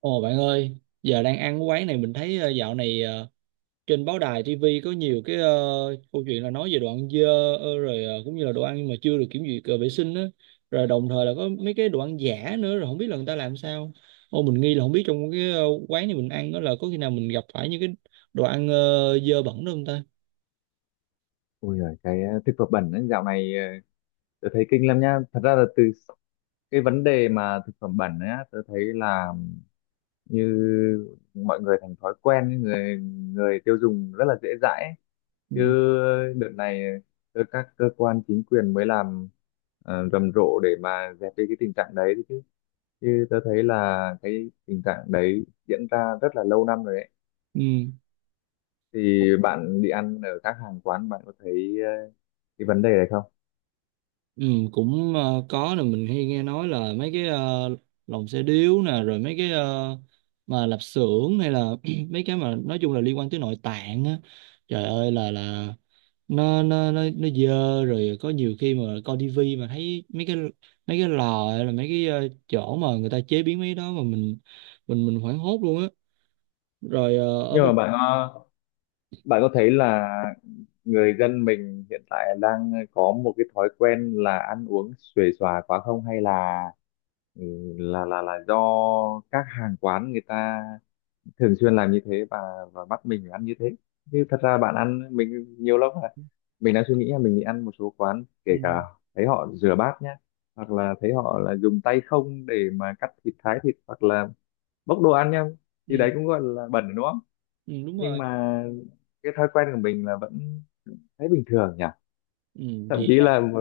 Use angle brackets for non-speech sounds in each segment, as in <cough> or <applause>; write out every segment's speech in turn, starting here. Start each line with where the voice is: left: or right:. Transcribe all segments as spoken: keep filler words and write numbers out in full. right: Ồ bạn ơi, giờ đang ăn cái quán này mình thấy ờ, dạo này ờ, trên báo đài ti vi có nhiều cái ờ, câu chuyện là nói về đồ ăn dơ, ờ, rồi ờ, cũng như là đồ ăn mà chưa được kiểm duyệt ờ, vệ sinh á, rồi đồng thời là có mấy cái đồ ăn giả nữa, rồi không biết là người ta làm sao. Ô, mình nghi là không biết trong cái ờ, quán này mình ăn đó là có khi nào mình gặp phải những cái đồ ăn ờ, dơ bẩn đó không ta?
left: Ôi giời, cái ờ, thực phẩm bẩn ấy, dạo này ờ, tớ thấy kinh lắm nhá. Thật ra là từ cái vấn đề mà thực phẩm bẩn ấy, á, tớ thấy là như mọi người thành thói quen, ấy, người người tiêu dùng rất là dễ dãi, ấy. Chứ
right: Ừ.
left: đợt này ờ, các cơ quan chính quyền mới làm ờ, rầm rộ để mà dẹp đi cái tình trạng đấy đấy chứ. Chứ tớ thấy là cái tình trạng đấy diễn ra rất là lâu năm rồi đấy.
right: Ừ.
left: Thì bạn đi ăn ở các hàng quán bạn có thấy ờ, cái vấn đề này không?
right: Ừ, cũng ờ, có nè, mình hay nghe nói là mấy cái ờ, lồng xe điếu nè, rồi mấy cái ờ, mà lạp xưởng, hay là <clears throat> mấy cái mà nói chung là liên quan tới nội tạng á, trời ơi là là nó nó nó nó dơ. Rồi có nhiều khi mà coi tivi mà thấy mấy cái mấy cái lò, hay là mấy cái ờ, chỗ mà người ta chế biến mấy cái đó mà mình mình mình hoảng hốt luôn á. Rồi ờ, ở
left: Nhưng
right: bên.
left: mà bạn bạn có thấy là người dân mình hiện tại đang có một cái thói quen là ăn uống xuề xòa quá không, hay là ừ, là là là do các hàng quán người ta thường xuyên làm như thế, và và bắt mình phải ăn như thế? Chứ thật ra bạn ăn mình nhiều lắm là mình đang suy nghĩ là mình đi ăn một số quán, kể
right: Ừ,
left: cả thấy họ rửa bát nhá, hoặc là thấy họ là dùng tay không để mà cắt thịt, thái thịt, hoặc là bốc đồ ăn nhá, thì
right: ừ,
left: đấy cũng gọi là bẩn đúng không?
right: ừ, đúng
left: Nhưng
right: rồi.
left: mà cái thói quen của mình là vẫn thấy bình thường nhỉ.
right: Ừ,
left: Thậm
right: thì
left: chí là mà-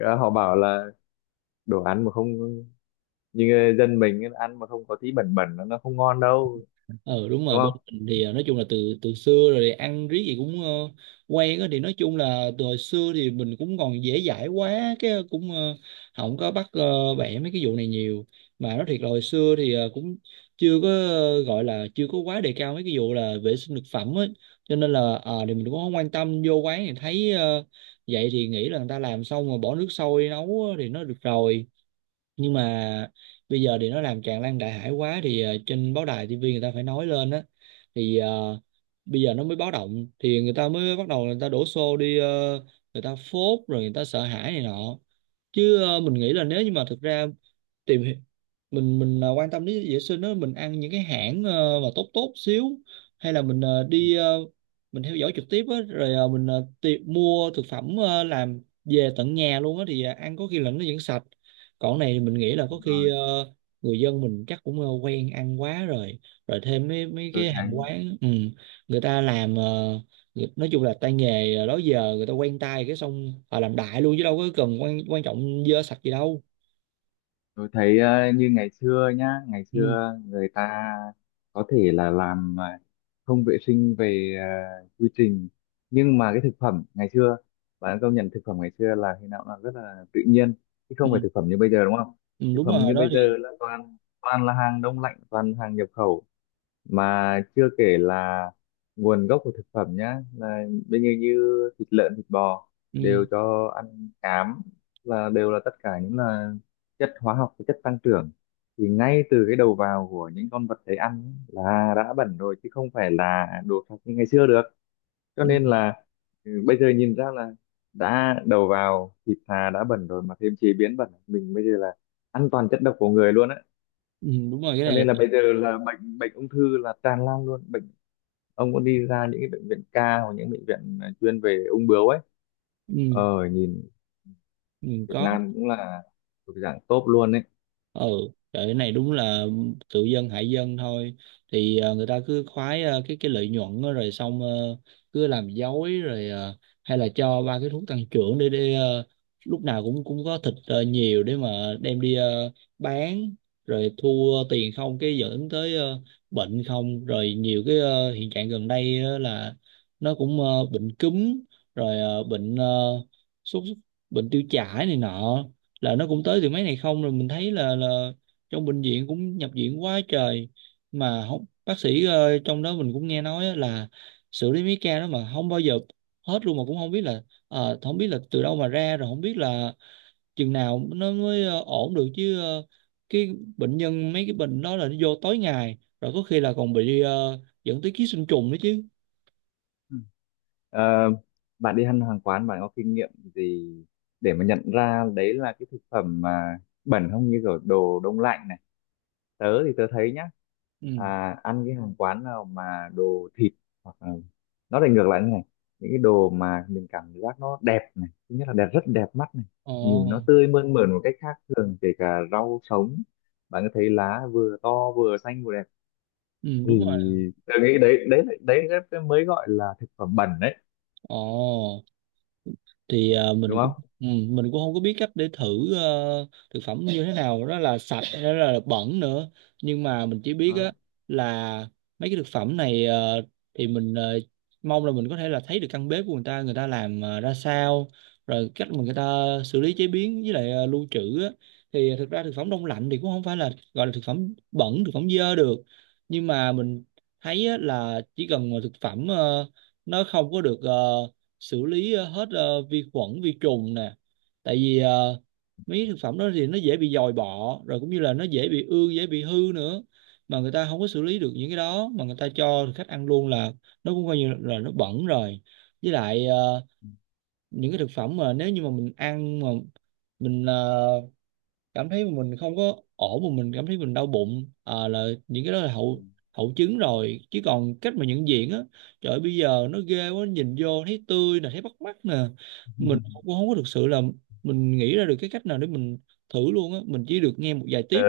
left: ờ, họ bảo là đồ ăn mà không như dân mình ấy, ăn mà không có tí bẩn bẩn nó nó không ngon đâu,
right: ừ, đúng rồi,
left: đúng
right: bên
left: không?
right: mình thì ờ, nói chung là từ từ xưa rồi thì ăn riết gì cũng ờ, quen á. Thì nói chung là từ hồi xưa thì mình cũng còn dễ dãi quá, cái cũng ờ, không có bắt ờ, bẻ mấy cái vụ này nhiều. Mà nói thiệt là hồi xưa thì ờ, cũng chưa có ờ, gọi là chưa có quá đề cao mấy cái vụ là vệ sinh thực phẩm á, cho nên là ờ, thì mình cũng không quan tâm, vô quán thì thấy ờ, vậy thì nghĩ là người ta làm xong rồi bỏ nước sôi nấu á thì nó được rồi. Nhưng mà bây giờ thì nó làm tràn lan đại hải quá, thì ờ, trên báo đài tivi người ta phải nói lên á, thì ờ, bây giờ nó mới báo động, thì người ta mới bắt đầu người ta đổ xô đi, ờ, người ta phốt rồi người ta sợ hãi này nọ. Chứ ờ, mình nghĩ là nếu như mà thực ra tìm hi- mình mình à, quan tâm đến vệ sinh đó, mình ăn những cái hãng ờ, mà tốt tốt xíu, hay là mình ờ, đi ờ, mình theo dõi trực tiếp á, rồi ờ, mình ờ, ti- mua thực phẩm ờ, làm về tận nhà luôn á, thì ờ, ăn có khi là nó vẫn sạch. Còn cái này thì mình nghĩ là có
left: Đúng
right: khi
left: rồi,
right: ờ, người dân mình chắc cũng ờ, quen ăn quá rồi, rồi thêm mấy mấy
left: tôi
right: cái hàng
left: thấy
right: quán, ừ, người ta làm ờ, người- nói chung là tay nghề ờ, đó giờ người ta quen tay, cái xong họ làm đại luôn chứ đâu có cần quan quan trọng dơ sạch gì đâu.
left: Tôi thấy ờ, như ngày xưa nhá, ngày
right: Ừ.
left: xưa người ta có thể là làm ờ, không vệ sinh về ờ, quy trình, nhưng mà cái thực phẩm ngày xưa, bạn công nhận thực phẩm ngày xưa là khi nào cũng là rất là tự nhiên, chứ
right: Ừ,
left: không phải thực phẩm như bây giờ đúng không?
right: ừ,
left: Thực
right: đúng
left: phẩm
right: rồi
left: như
right: đó
left: bây giờ
right: thì.
left: là toàn toàn là hàng đông lạnh, toàn hàng nhập khẩu. Mà chưa kể là nguồn gốc của thực phẩm nhá, là bây giờ như thịt lợn thịt bò
right: Ừ,
left: đều cho ăn cám, là đều là tất cả những là chất hóa học và chất tăng trưởng. Thì ngay từ cái đầu vào của những con vật đấy ăn ấy là đã bẩn rồi, chứ không phải là đồ sạch như ngày xưa được. Cho
right: ừ,
left: nên là ừ, bây giờ nhìn ra là đã đầu vào thịt thà đã bẩn rồi mà thêm chế biến bẩn, mình bây giờ là ăn toàn chất độc của người luôn á.
right: ừ, đúng rồi, cái
left: Cho
right: này là.
left: nên là bây giờ là bệnh bệnh ung thư là tràn lan luôn. Bệnh, ông có đi ra những cái bệnh viện ca hoặc những bệnh viện à, chuyên về ung bướu ấy,
right: Ừ,
left: ờ nhìn
right: ừ,
left: Việt
right: có.
left: Nam cũng là thuộc dạng top luôn ấy.
right: Ừ, trời, cái này đúng là tự dân hại dân thôi. Thì ờ, người ta cứ khoái ờ, cái cái lợi nhuận đó, rồi xong ờ, cứ làm dối rồi ờ, hay là cho ba cái thuốc tăng trưởng để để ờ, lúc nào cũng cũng có thịt ờ, nhiều, để mà đem đi ờ, bán, rồi thu ờ, tiền không, cái dẫn tới ờ, bệnh không. Rồi nhiều cái ờ, hiện trạng gần đây á là nó cũng ờ, bệnh cúm, rồi ờ, bệnh ờ, sốt, bệnh tiêu chảy này nọ, là nó cũng tới từ mấy này không. Rồi mình thấy là là trong bệnh viện cũng nhập viện quá trời, mà không bác sĩ ờ, trong đó mình cũng nghe nói á là xử lý mấy ca đó mà không bao giờ hết luôn, mà cũng không biết là ờ, không biết là từ đâu mà ra, rồi không biết là chừng nào nó mới ờ, ổn được. Chứ ờ, cái bệnh nhân mấy cái bệnh đó là nó vô tối ngày, rồi có khi là còn bị ờ, dẫn tới ký sinh trùng nữa chứ.
left: Ừ. Ờ, bạn đi ăn hàng quán bạn có kinh nghiệm gì để mà nhận ra đấy là cái thực phẩm mà bẩn không, như kiểu đồ đông lạnh này? Tớ thì tớ thấy nhá,
right: Ừ.
left: à, ăn cái hàng quán nào mà đồ thịt hoặc là, nó lại ngược lại như này, những cái đồ mà mình cảm giác nó đẹp này, thứ nhất là đẹp, rất đẹp mắt này, nhìn nó
right: Ồ.
left: tươi mơn mởn một cách khác thường, kể cả rau sống bạn có thấy lá vừa to vừa xanh vừa đẹp,
right: Ừ,
left: thì
right: đúng rồi.
left: tôi nghĩ đấy đấy đấy, đấy mới gọi là thực phẩm bẩn đấy,
right: Ồ, thì ờ, mình
left: đúng
right: cũng.
left: không?
right: Ừ, mình cũng không có biết cách để thử ờ, thực phẩm như thế nào đó là sạch hay đó là bẩn nữa. Nhưng mà mình chỉ biết
left: Đó.
right: á, là mấy cái thực phẩm này ờ, thì mình ờ, mong là mình có thể là thấy được căn bếp của người ta, người ta làm ờ, ra sao, rồi cách mà người ta xử lý chế biến với lại ờ, lưu trữ á. Thì thực ra thực phẩm đông lạnh thì cũng không phải là gọi là thực phẩm bẩn, thực phẩm dơ được, nhưng mà mình thấy á, là chỉ cần mà thực phẩm ờ, nó không có được ờ, xử lý ờ, hết ờ, vi khuẩn vi trùng nè, tại vì ờ, mấy thực phẩm đó thì nó dễ bị dòi bọ, rồi cũng như là nó dễ bị ương, dễ bị hư nữa, mà người ta không có xử lý được những cái đó mà người ta cho khách ăn luôn, là nó cũng coi như là nó bẩn rồi. Với lại ờ, những cái thực phẩm mà nếu như mà mình ăn mà mình ờ, cảm thấy mà mình không có ổn, mà mình cảm thấy mình đau bụng à, là những cái đó là hậu hậu chứng rồi. Chứ còn cách mà nhận diện á, trời ơi, bây giờ nó ghê quá, nhìn vô thấy tươi nè, thấy bắt mắt nè, mình
left: <laughs>
right: cũng không có thực sự là mình nghĩ ra được cái cách nào để mình thử luôn á, mình chỉ được nghe một vài
left: Tớ
right: tiếp.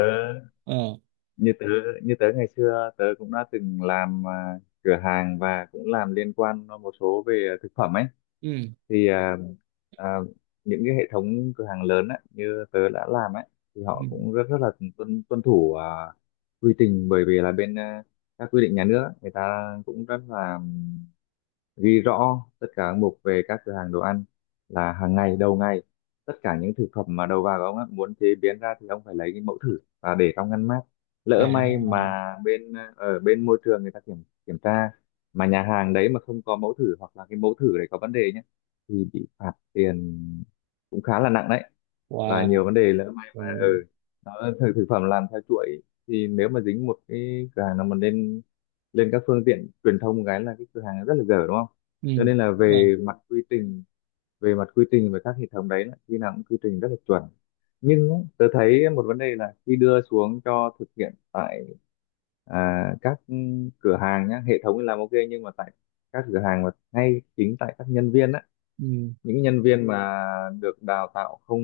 right: Ờ.
left: như tớ như tớ ngày xưa tớ cũng đã từng làm à, cửa hàng, và cũng làm liên quan một số về thực phẩm ấy,
right: Ừ.
left: thì à, à, những cái hệ thống cửa hàng lớn ấy, như tớ đã làm ấy, thì họ
right: Ừ.
left: cũng rất rất là tuân tuân thủ à, quy trình. Bởi vì là bên à, các quy định nhà nước ấy, người ta cũng rất là ghi rõ tất cả các mục về các cửa hàng đồ ăn, là hàng ngày, đầu ngày, tất cả những thực phẩm mà đầu vào của ông á, muốn chế biến ra thì ông phải lấy cái mẫu thử và để trong ngăn mát.
right: À.
left: Lỡ may mà bên ở bên môi trường người ta kiểm kiểm tra mà nhà hàng đấy mà không có mẫu thử, hoặc là cái mẫu thử đấy có vấn đề nhé, thì bị phạt tiền cũng khá là nặng đấy. Và nhiều
right: Wow.
left: vấn đề lỡ may mà ở
right: Rồi.
left: ừ, nó thực thực phẩm làm theo chuỗi, thì nếu mà dính một cái cửa hàng nào mà lên, lên các phương tiện truyền thông cái là cái cửa hàng rất là dở đúng không?
right: Ừ,
left: Cho nên là
right: đúng rồi.
left: về mặt quy trình, về mặt quy trình và các hệ thống đấy là khi nào cũng quy trình rất là chuẩn. Nhưng ấy, tớ thấy một vấn đề là khi đưa xuống cho thực hiện tại à, các cửa hàng nhá, hệ thống thì làm ok, nhưng mà tại các cửa hàng mà ngay chính tại các nhân viên á,
right: Ừ.
left: những nhân viên mà được đào tạo không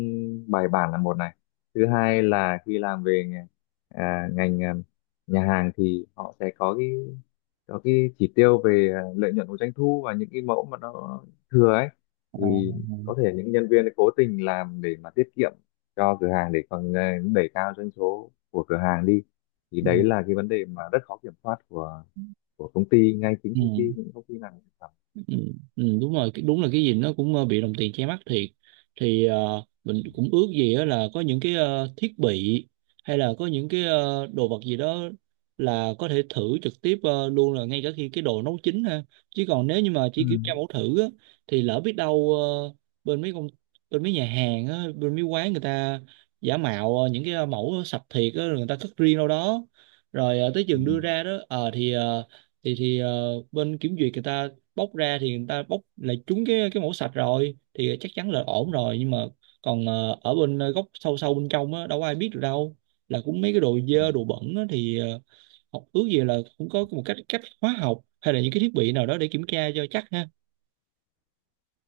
left: bài bản là một này, thứ hai là khi làm về nghề- à, ngành à, nhà hàng thì họ sẽ có cái có cái chỉ tiêu về à, lợi nhuận của doanh thu, và những cái mẫu mà nó thừa ấy, thì
right: À.
left: có thể những nhân viên ấy cố tình làm để mà tiết kiệm cho cửa hàng để còn à, đẩy cao doanh số của cửa hàng đi. Thì
right: Ừ.
left: đấy
right: Ừ.
left: là cái vấn đề mà rất khó kiểm soát của của công ty, ngay chính
right: Ừ.
left: công ty, những công ty làm thực phẩm.
right: Ừ, ừ, đúng rồi cái- đúng là cái gì nó cũng ờ, bị đồng tiền che mắt thiệt. Thì ờ, mình cũng ước gì á là có những cái ờ, thiết bị, hay là có những cái ờ, đồ vật gì đó, là có thể thử trực tiếp ờ, luôn, là ngay cả khi cái đồ nấu chín ha. Chứ còn nếu như mà
left: Ừ.
right: chỉ kiểm tra mẫu thử á, thì lỡ biết đâu ờ, bên mấy công, bên mấy nhà hàng á, bên mấy quán người ta giả mạo ờ, những cái ờ, mẫu sạch thiệt á, rồi người ta cất riêng đâu đó. Rồi ờ, tới chừng đưa ra đó ờ, thì ờ, thì thì ờ, bên kiểm duyệt người ta bóc ra, thì người ta bóc lại trúng cái cái mẫu sạch rồi thì chắc chắn là ổn rồi. Nhưng mà còn ờ, ở bên ờ, góc sâu sâu bên trong á, đâu có ai biết được đâu là cũng mấy cái đồ
left: Ừ.
right: dơ đồ bẩn á, thì ờ, học ước gì là cũng có một cách cách hóa học, hay là những cái thiết bị nào đó để kiểm tra cho chắc ha.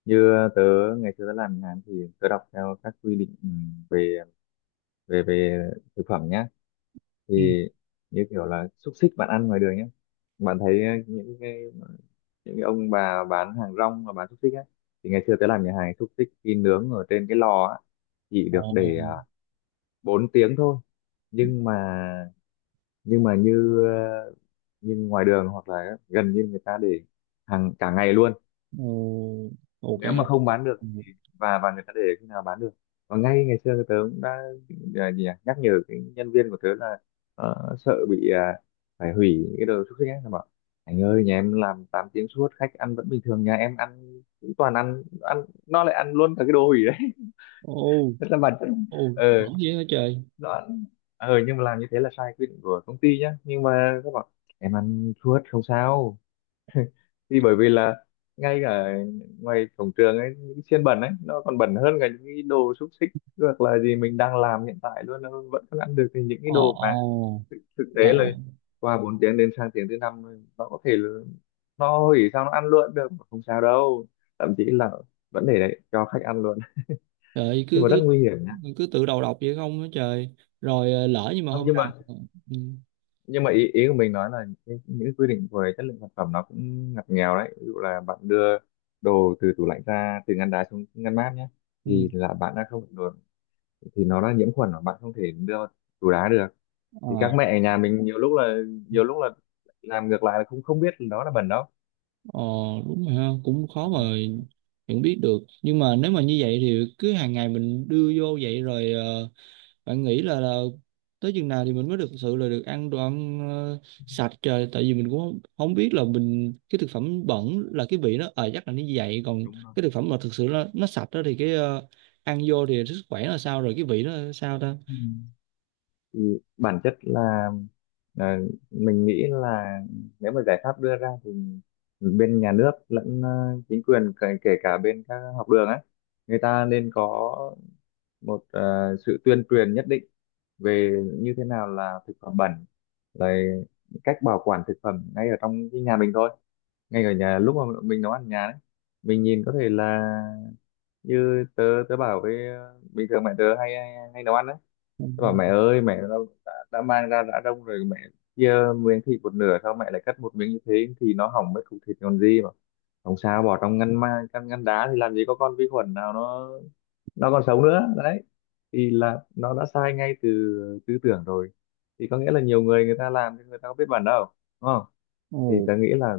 left: Như tớ ngày xưa tớ làm nhà hàng thì tớ đọc theo các quy định ừ, về về về thực phẩm nhá, thì
right: Ừ.
left: như kiểu là xúc xích bạn ăn ngoài đường nhé, bạn thấy ờ, những cái những cái ông bà bán hàng rong mà bán xúc xích á, thì ngày xưa tớ làm nhà hàng xúc xích khi nướng ở trên cái lò á chỉ
right: Ồ,
left: được để à, bốn tiếng thôi. Nhưng mà nhưng mà như ờ, như ngoài đường hoặc là gần như người ta để hàng cả ngày luôn,
right: ồ, ồ, cả
left: nếu
right: ngày.
left: mà không bán được
right: Ừ.
left: thì, và và người ta để khi nào bán được. Và ngay ngày xưa tớ cũng đã à, gì nhỉ, nhắc nhở cái nhân viên của tớ là ờ, sợ bị à, phải hủy những cái đồ xúc xích ấy, nó bảo anh ơi nhà em làm tám tiếng suốt khách ăn vẫn bình thường, nhà em ăn cũng toàn ăn ăn nó lại ăn luôn cả cái đồ hủy đấy. <laughs>
right: Ồ,
left: Rất là bản chất.
right: ồ,
left: ờ
right: bẩn dữ hả trời.
left: nó ăn, ờ nhưng mà làm như thế là sai quy định của công ty nhá, nhưng mà các bạn, em ăn suốt không sao. Thì bởi vì là ngay cả ngoài cổng trường ấy, những xiên bẩn ấy nó còn bẩn hơn cả những cái đồ xúc xích hoặc là gì mình đang làm hiện tại luôn, nó vẫn còn ăn được thì những cái
right: Ồ,
left: đồ mà
right: ồ,
left: thực tế
right: trời
left: là
right: ơi,
left: qua bốn tiếng đến sang tiếng thứ năm nó có thể là no hủy, sao nó ăn luôn được không sao đâu, thậm chí là vẫn để đấy cho khách ăn luôn,
right: trời
left: nhưng
right: cứ
left: mà rất
right: cứ
left: nguy hiểm nhá.
right: cứ tự đầu độc vậy không hả trời. Rồi ờ, lỡ nhưng mà
left: Không,
right: hôm
left: nhưng
right: nào.
left: mà
right: Ừ.
left: nhưng mà ý ý của mình nói là những, những quy định về chất lượng sản phẩm nó cũng ngặt nghèo đấy. Ví dụ là bạn đưa đồ từ tủ lạnh ra từ ngăn đá xuống ngăn mát nhé,
right: Ừ.
left: thì là bạn đã không được, thì nó đã nhiễm khuẩn và bạn không thể đưa vào tủ đá được. Thì các
right: Ờ,
left: mẹ ở nhà mình nhiều lúc là, nhiều lúc là làm ngược lại là không, không biết đó là bẩn đâu.
right: ờ, đúng rồi ha, cũng
left: Ừ,
right: khó mà nhận biết được. Nhưng mà nếu mà như vậy thì cứ hàng ngày mình đưa vô vậy, rồi ờ, bạn nghĩ là, là tới chừng nào thì mình mới thực sự là được ăn đồ ăn ờ, sạch trời? Tại vì mình cũng không, không biết là mình cái thực phẩm bẩn là cái vị nó ờ chắc là như vậy, còn
left: đúng
right: cái thực phẩm mà thực sự nó nó sạch đó thì cái ờ, ăn vô thì sức khỏe là sao, rồi cái vị nó sao ta.
left: rồi, thì bản chất là là mình nghĩ là nếu mà giải pháp đưa ra thì bên nhà nước lẫn ờ, chính quyền, kể, kể cả bên các học đường á, người ta nên có một ờ, sự tuyên truyền nhất định về như thế nào là thực phẩm bẩn, rồi cách bảo quản thực phẩm ngay ở trong cái nhà mình thôi, ngay ở nhà lúc mà mình nấu ăn ở nhà đấy, mình nhìn có thể là, như tớ, tớ bảo với ờ, bình thường mẹ tớ hay hay, hay nấu ăn đấy.
right: Ừ.
left: Tôi bảo mẹ ơi, mẹ đã, đã, đã mang ra đã đông rồi mẹ chia miếng thịt một nửa, sao mẹ lại cắt một miếng như thế thì nó hỏng mấy cục thịt còn gì. Mà không sao, bỏ trong ngăn ma ngăn ngăn đá thì làm gì có con vi khuẩn nào nó nó còn sống nữa đấy. Thì là nó đã sai ngay từ tư tưởng rồi, thì có nghĩa là nhiều người, người ta làm nhưng người ta có biết bản đâu, đúng không? Thì
right: Ồ,
left: ta nghĩ là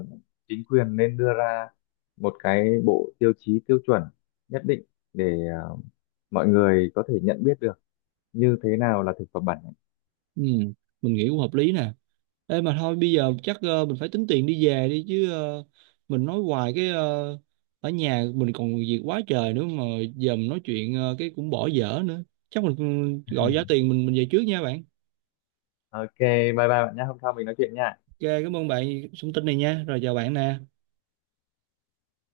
left: chính quyền nên đưa ra một cái bộ tiêu chí, tiêu chuẩn nhất định để à, mọi người có thể nhận biết được như thế nào là thực phẩm bẩn.
right: ừ, mình nghĩ cũng hợp lý nè. Ê, mà thôi bây giờ chắc ờ, mình phải tính tiền đi về đi, chứ ờ, mình nói hoài cái ờ, ở nhà mình còn việc quá trời nữa mà, giờ mình nói chuyện ờ, cái cũng bỏ dở nữa. Chắc mình ừ, gọi giá tiền, mình mình về trước nha bạn.
left: Ok, bye bye bạn nhé, hôm sau mình nói chuyện nha.
right: Ok, cảm ơn bạn thông tin này nha. Rồi chào bạn nè.